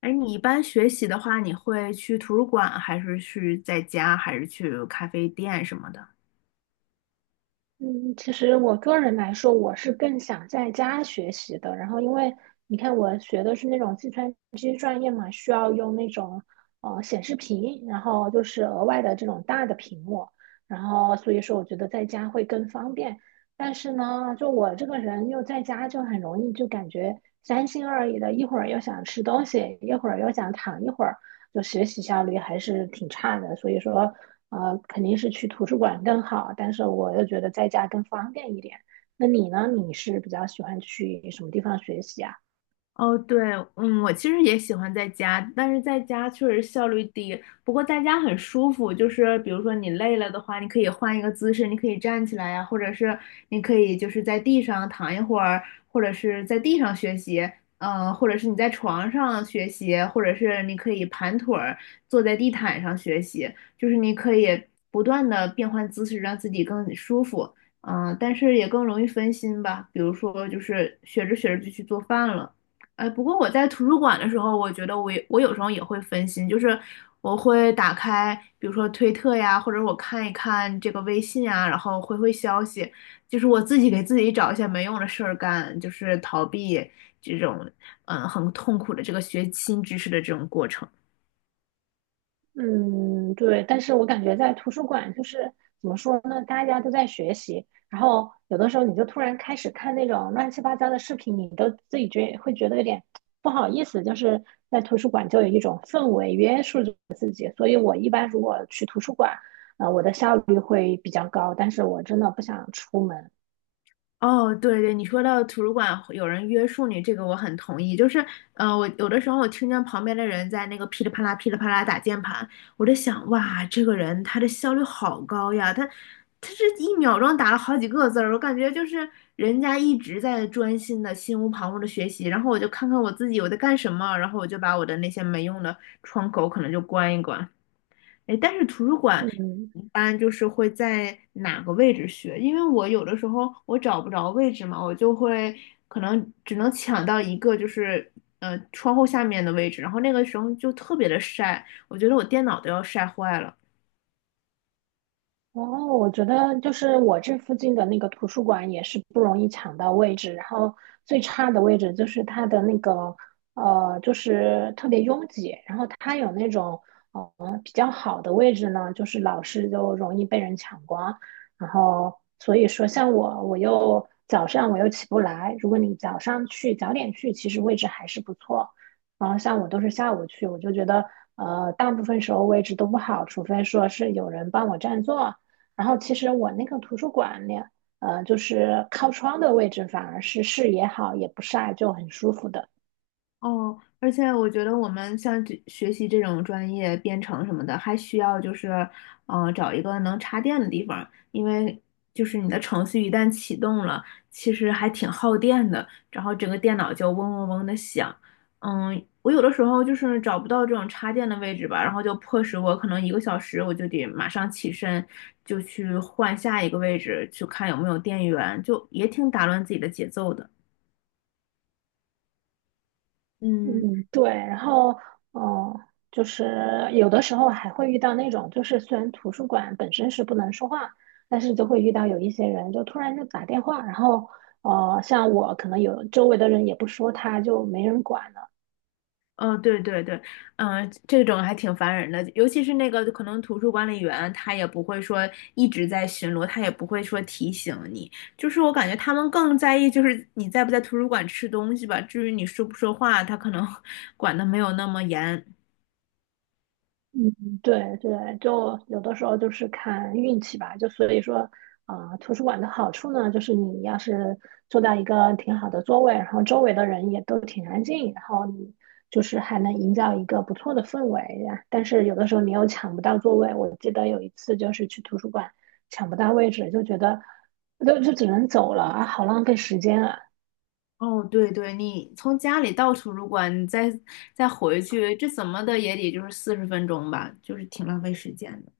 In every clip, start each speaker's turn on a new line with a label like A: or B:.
A: 哎，你一般学习的话，你会去图书馆，还是去在家，还是去咖啡店什么的？
B: 嗯，其实我个人来说，我是更想在家学习的。然后，因为你看，我学的是那种计算机专业嘛，需要用那种显示屏，然后就是额外的这种大的屏幕。然后，所以说我觉得在家会更方便。但是呢，就我这个人又在家就很容易就感觉三心二意的，一会儿又想吃东西，一会儿又想躺一会儿。就学习效率还是挺差的。所以说，肯定是去图书馆更好，但是我又觉得在家更方便一点。那你呢？你是比较喜欢去什么地方学习啊？
A: 哦，对，我其实也喜欢在家，但是在家确实效率低。不过在家很舒服，就是比如说你累了的话，你可以换一个姿势，你可以站起来呀，或者是你可以就是在地上躺一会儿，或者是在地上学习，嗯，或者是你在床上学习，或者是你可以盘腿儿坐在地毯上学习，就是你可以不断的变换姿势，让自己更舒服，但是也更容易分心吧。比如说，就是学着学着就去做饭了。不过我在图书馆的时候，我觉得我有时候也会分心，就是我会打开，比如说推特呀，或者我看一看这个微信啊，然后回回消息，就是我自己给自己找一些没用的事儿干，就是逃避这种很痛苦的这个学新知识的这种过程。
B: 嗯，对，但是我感觉在图书馆就是怎么说呢，大家都在学习，然后有的时候你就突然开始看那种乱七八糟的视频，你都自己觉得有点不好意思，就是在图书馆就有一种氛围约束着自己，所以我一般如果去图书馆，我的效率会比较高，但是我真的不想出门。
A: 哦，对对，你说到图书馆有人约束你，这个我很同意。就是，我有的时候我听见旁边的人在那个噼里啪啦、噼里啪啦打键盘，我在想，哇，这个人他的效率好高呀，他这一秒钟打了好几个字儿，我感觉就是人家一直在专心的、心无旁骛的学习。然后我就看看我自己我在干什么，然后我就把我的那些没用的窗口可能就关一关。哎，但是图书馆
B: 嗯。
A: 一般就是会在哪个位置学？因为我有的时候我找不着位置嘛，我就会可能只能抢到一个，就是窗户下面的位置，然后那个时候就特别的晒，我觉得我电脑都要晒坏了。
B: 哦，我觉得就是我这附近的那个图书馆也是不容易抢到位置，然后最差的位置就是它的那个就是特别拥挤，然后它有那种比较好的位置呢，就是老是就容易被人抢光，然后所以说像我，我早上起不来，如果你早上去早点去，其实位置还是不错，然后像我都是下午去，我就觉得大部分时候位置都不好，除非说是有人帮我占座。然后其实我那个图书馆呢，就是靠窗的位置，反而是视野好，也不晒，就很舒服的。
A: 哦，而且我觉得我们像这学习这种专业编程什么的，还需要就是，嗯，找一个能插电的地方，因为就是你的程序一旦启动了，其实还挺耗电的，然后整个电脑就嗡嗡嗡的响。嗯，我有的时候就是找不到这种插电的位置吧，然后就迫使我可能一个小时我就得马上起身，就去换下一个位置，去看有没有电源，就也挺打乱自己的节奏的。嗯。
B: 嗯，对。然后，嗯、就是有的时候还会遇到那种，就是虽然图书馆本身是不能说话，但是就会遇到有一些人就突然就打电话，然后，像我可能有周围的人也不说他，就没人管了。
A: 嗯，对对对，这种还挺烦人的，尤其是那个可能图书管理员，他也不会说一直在巡逻，他也不会说提醒你，就是我感觉他们更在意就是你在不在图书馆吃东西吧，至于你说不说话，他可能 管的没有那么严。
B: 嗯，对对，就有的时候就是看运气吧。就所以说，图书馆的好处呢，就是你要是坐到一个挺好的座位，然后周围的人也都挺安静，然后你就是还能营造一个不错的氛围呀。但是有的时候你又抢不到座位，我记得有一次就是去图书馆抢不到位置，就觉得就只能走了啊，好浪费时间啊。
A: 哦，对对，你从家里到图书馆，你再回去，这怎么的也得就是四十分钟吧，就是挺浪费时间的。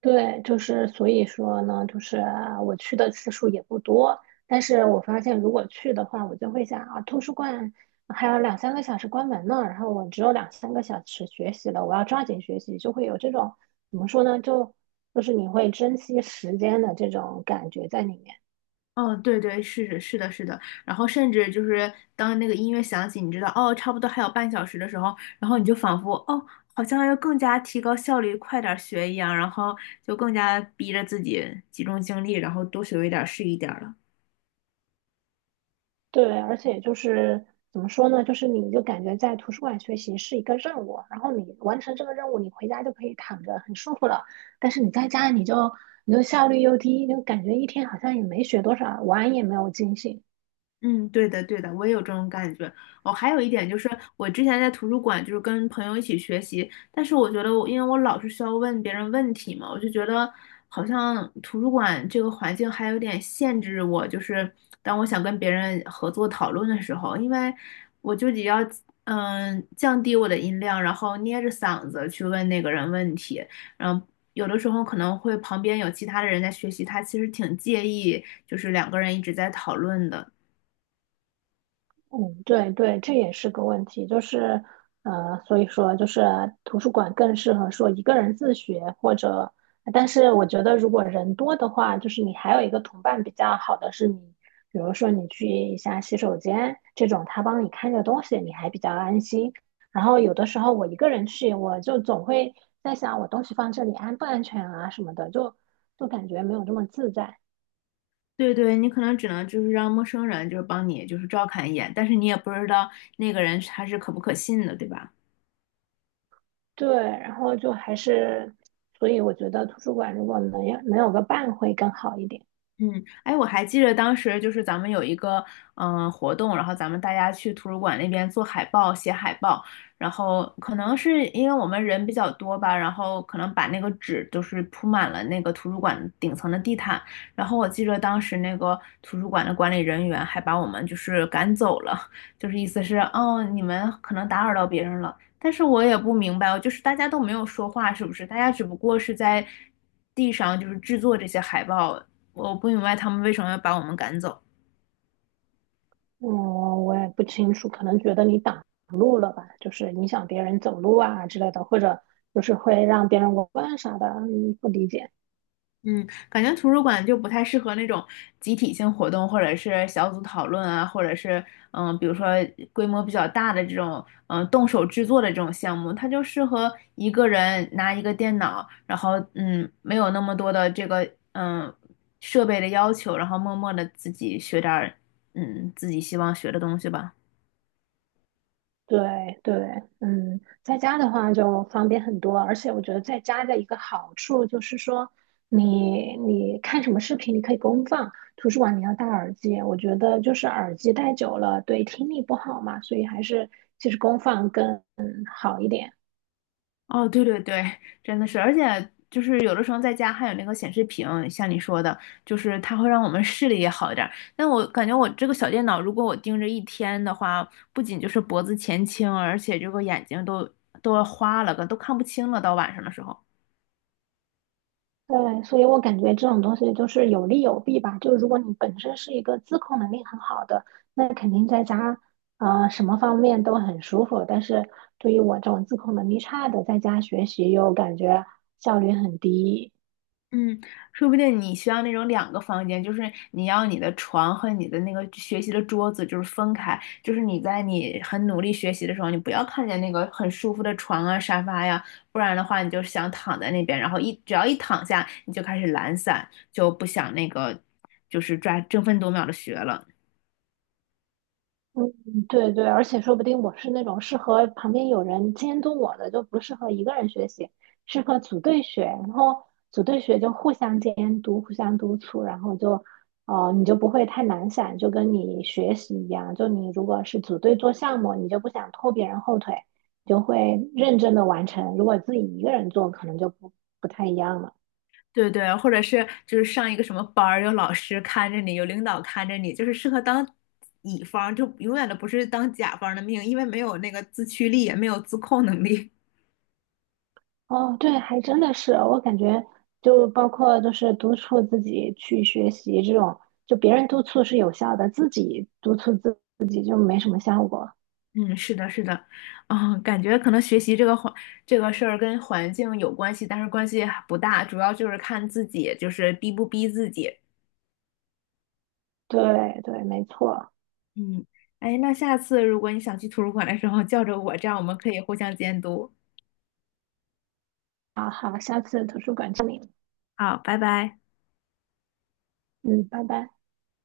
B: 对，就是所以说呢，就是我去的次数也不多，但是我发现如果去的话，我就会想啊，图书馆还有两三个小时关门呢，然后我只有两三个小时学习了，我要抓紧学习，就会有这种怎么说呢，就是你会珍惜时间的这种感觉在里面。
A: 嗯，对对，是是是的，是的。然后甚至就是当那个音乐响起，你知道哦，差不多还有半小时的时候，然后你就仿佛哦，好像要更加提高效率，快点儿学一样，然后就更加逼着自己集中精力，然后多学一点儿是一点儿了。
B: 对，而且就是怎么说呢，就是你就感觉在图书馆学习是一个任务，然后你完成这个任务，你回家就可以躺着很舒服了。但是你在家，你就效率又低，就感觉一天好像也没学多少，玩也没有尽兴。
A: 嗯，对的，对的，我也有这种感觉。我还有一点就是，我之前在图书馆就是跟朋友一起学习，但是我觉得我因为我老是需要问别人问题嘛，我就觉得好像图书馆这个环境还有点限制我，就是当我想跟别人合作讨论的时候，因为我就得要降低我的音量，然后捏着嗓子去问那个人问题，然后。有的时候可能会旁边有其他的人在学习，他其实挺介意，就是两个人一直在讨论的。
B: 嗯，对对，这也是个问题，就是，所以说就是图书馆更适合说一个人自学，或者，但是我觉得如果人多的话，就是你还有一个同伴比较好的是你，比如说你去一下洗手间这种，他帮你看着东西，你还比较安心。然后有的时候我一个人去，我就总会在想我东西放这里安不安全啊什么的，就感觉没有这么自在。
A: 对对，你可能只能就是让陌生人就是帮你就是照看一眼，但是你也不知道那个人他是可不可信的，对吧？
B: 对，然后就还是，所以我觉得图书馆如果能有个伴会更好一点。
A: 嗯，哎，我还记得当时就是咱们有一个活动，然后咱们大家去图书馆那边做海报、写海报，然后可能是因为我们人比较多吧，然后可能把那个纸都是铺满了那个图书馆顶层的地毯，然后我记得当时那个图书馆的管理人员还把我们就是赶走了，就是意思是哦你们可能打扰到别人了，但是我也不明白，就是大家都没有说话，是不是？大家只不过是在地上就是制作这些海报。我不明白他们为什么要把我们赶走。
B: 嗯，我也不清楚，可能觉得你挡路了吧，就是影响别人走路啊之类的，或者就是会让别人围观啥的，嗯，不理解。
A: 嗯，感觉图书馆就不太适合那种集体性活动，或者是小组讨论啊，或者是嗯，比如说规模比较大的这种动手制作的这种项目，它就适合一个人拿一个电脑，然后嗯，没有那么多的这个设备的要求，然后默默的自己学点儿自己希望学的东西吧。
B: 对对。嗯，在家的话就方便很多，而且我觉得在家的一个好处就是说你看什么视频你可以公放，图书馆你要戴耳机，我觉得就是耳机戴久了对听力不好嘛，所以还是其实公放更好一点。
A: 哦，对对对，真的是，而且就是有的时候在家还有那个显示屏，像你说的，就是它会让我们视力也好一点儿。但我感觉我这个小电脑，如果我盯着一天的话，不仅就是脖子前倾，而且这个眼睛都花了个，都看不清了，到晚上的时候。
B: 对，所以我感觉这种东西就是有利有弊吧。就如果你本身是一个自控能力很好的，那肯定在家什么方面都很舒服。但是对于我这种自控能力差的，在家学习又感觉效率很低。
A: 嗯，说不定你需要那种两个房间，就是你要你的床和你的那个学习的桌子就是分开，就是你在你很努力学习的时候，你不要看见那个很舒服的床啊、沙发呀，不然的话你就想躺在那边，然后只要一躺下，你就开始懒散，就不想那个就是抓争分夺秒的学了。
B: 嗯，对对，而且说不定我是那种适合旁边有人监督我的，就不适合一个人学习，适合组队学。然后组队学就互相监督、互相督促，然后你就不会太懒散，就跟你学习一样。就你如果是组队做项目，你就不想拖别人后腿，就会认真的完成。如果自己一个人做，可能就不不太一样了。
A: 对对，或者是就是上一个什么班儿，有老师看着你，有领导看着你，就是适合当乙方，就永远都不是当甲方的命，因为没有那个自驱力，也没有自控能力。
B: 哦，对，还真的是，我感觉就包括就是督促自己去学习这种，就别人督促是有效的，自己督促自己就没什么效果。
A: 嗯，是的，是的，感觉可能学习这个这个事儿跟环境有关系，但是关系还不大，主要就是看自己，就是逼不逼自己。
B: 对对，没错。
A: 嗯，哎，那下次如果你想去图书馆的时候，叫着我，这样我们可以互相监督。
B: 好好，下次图书馆见你。
A: 好，拜拜。
B: 嗯，拜拜。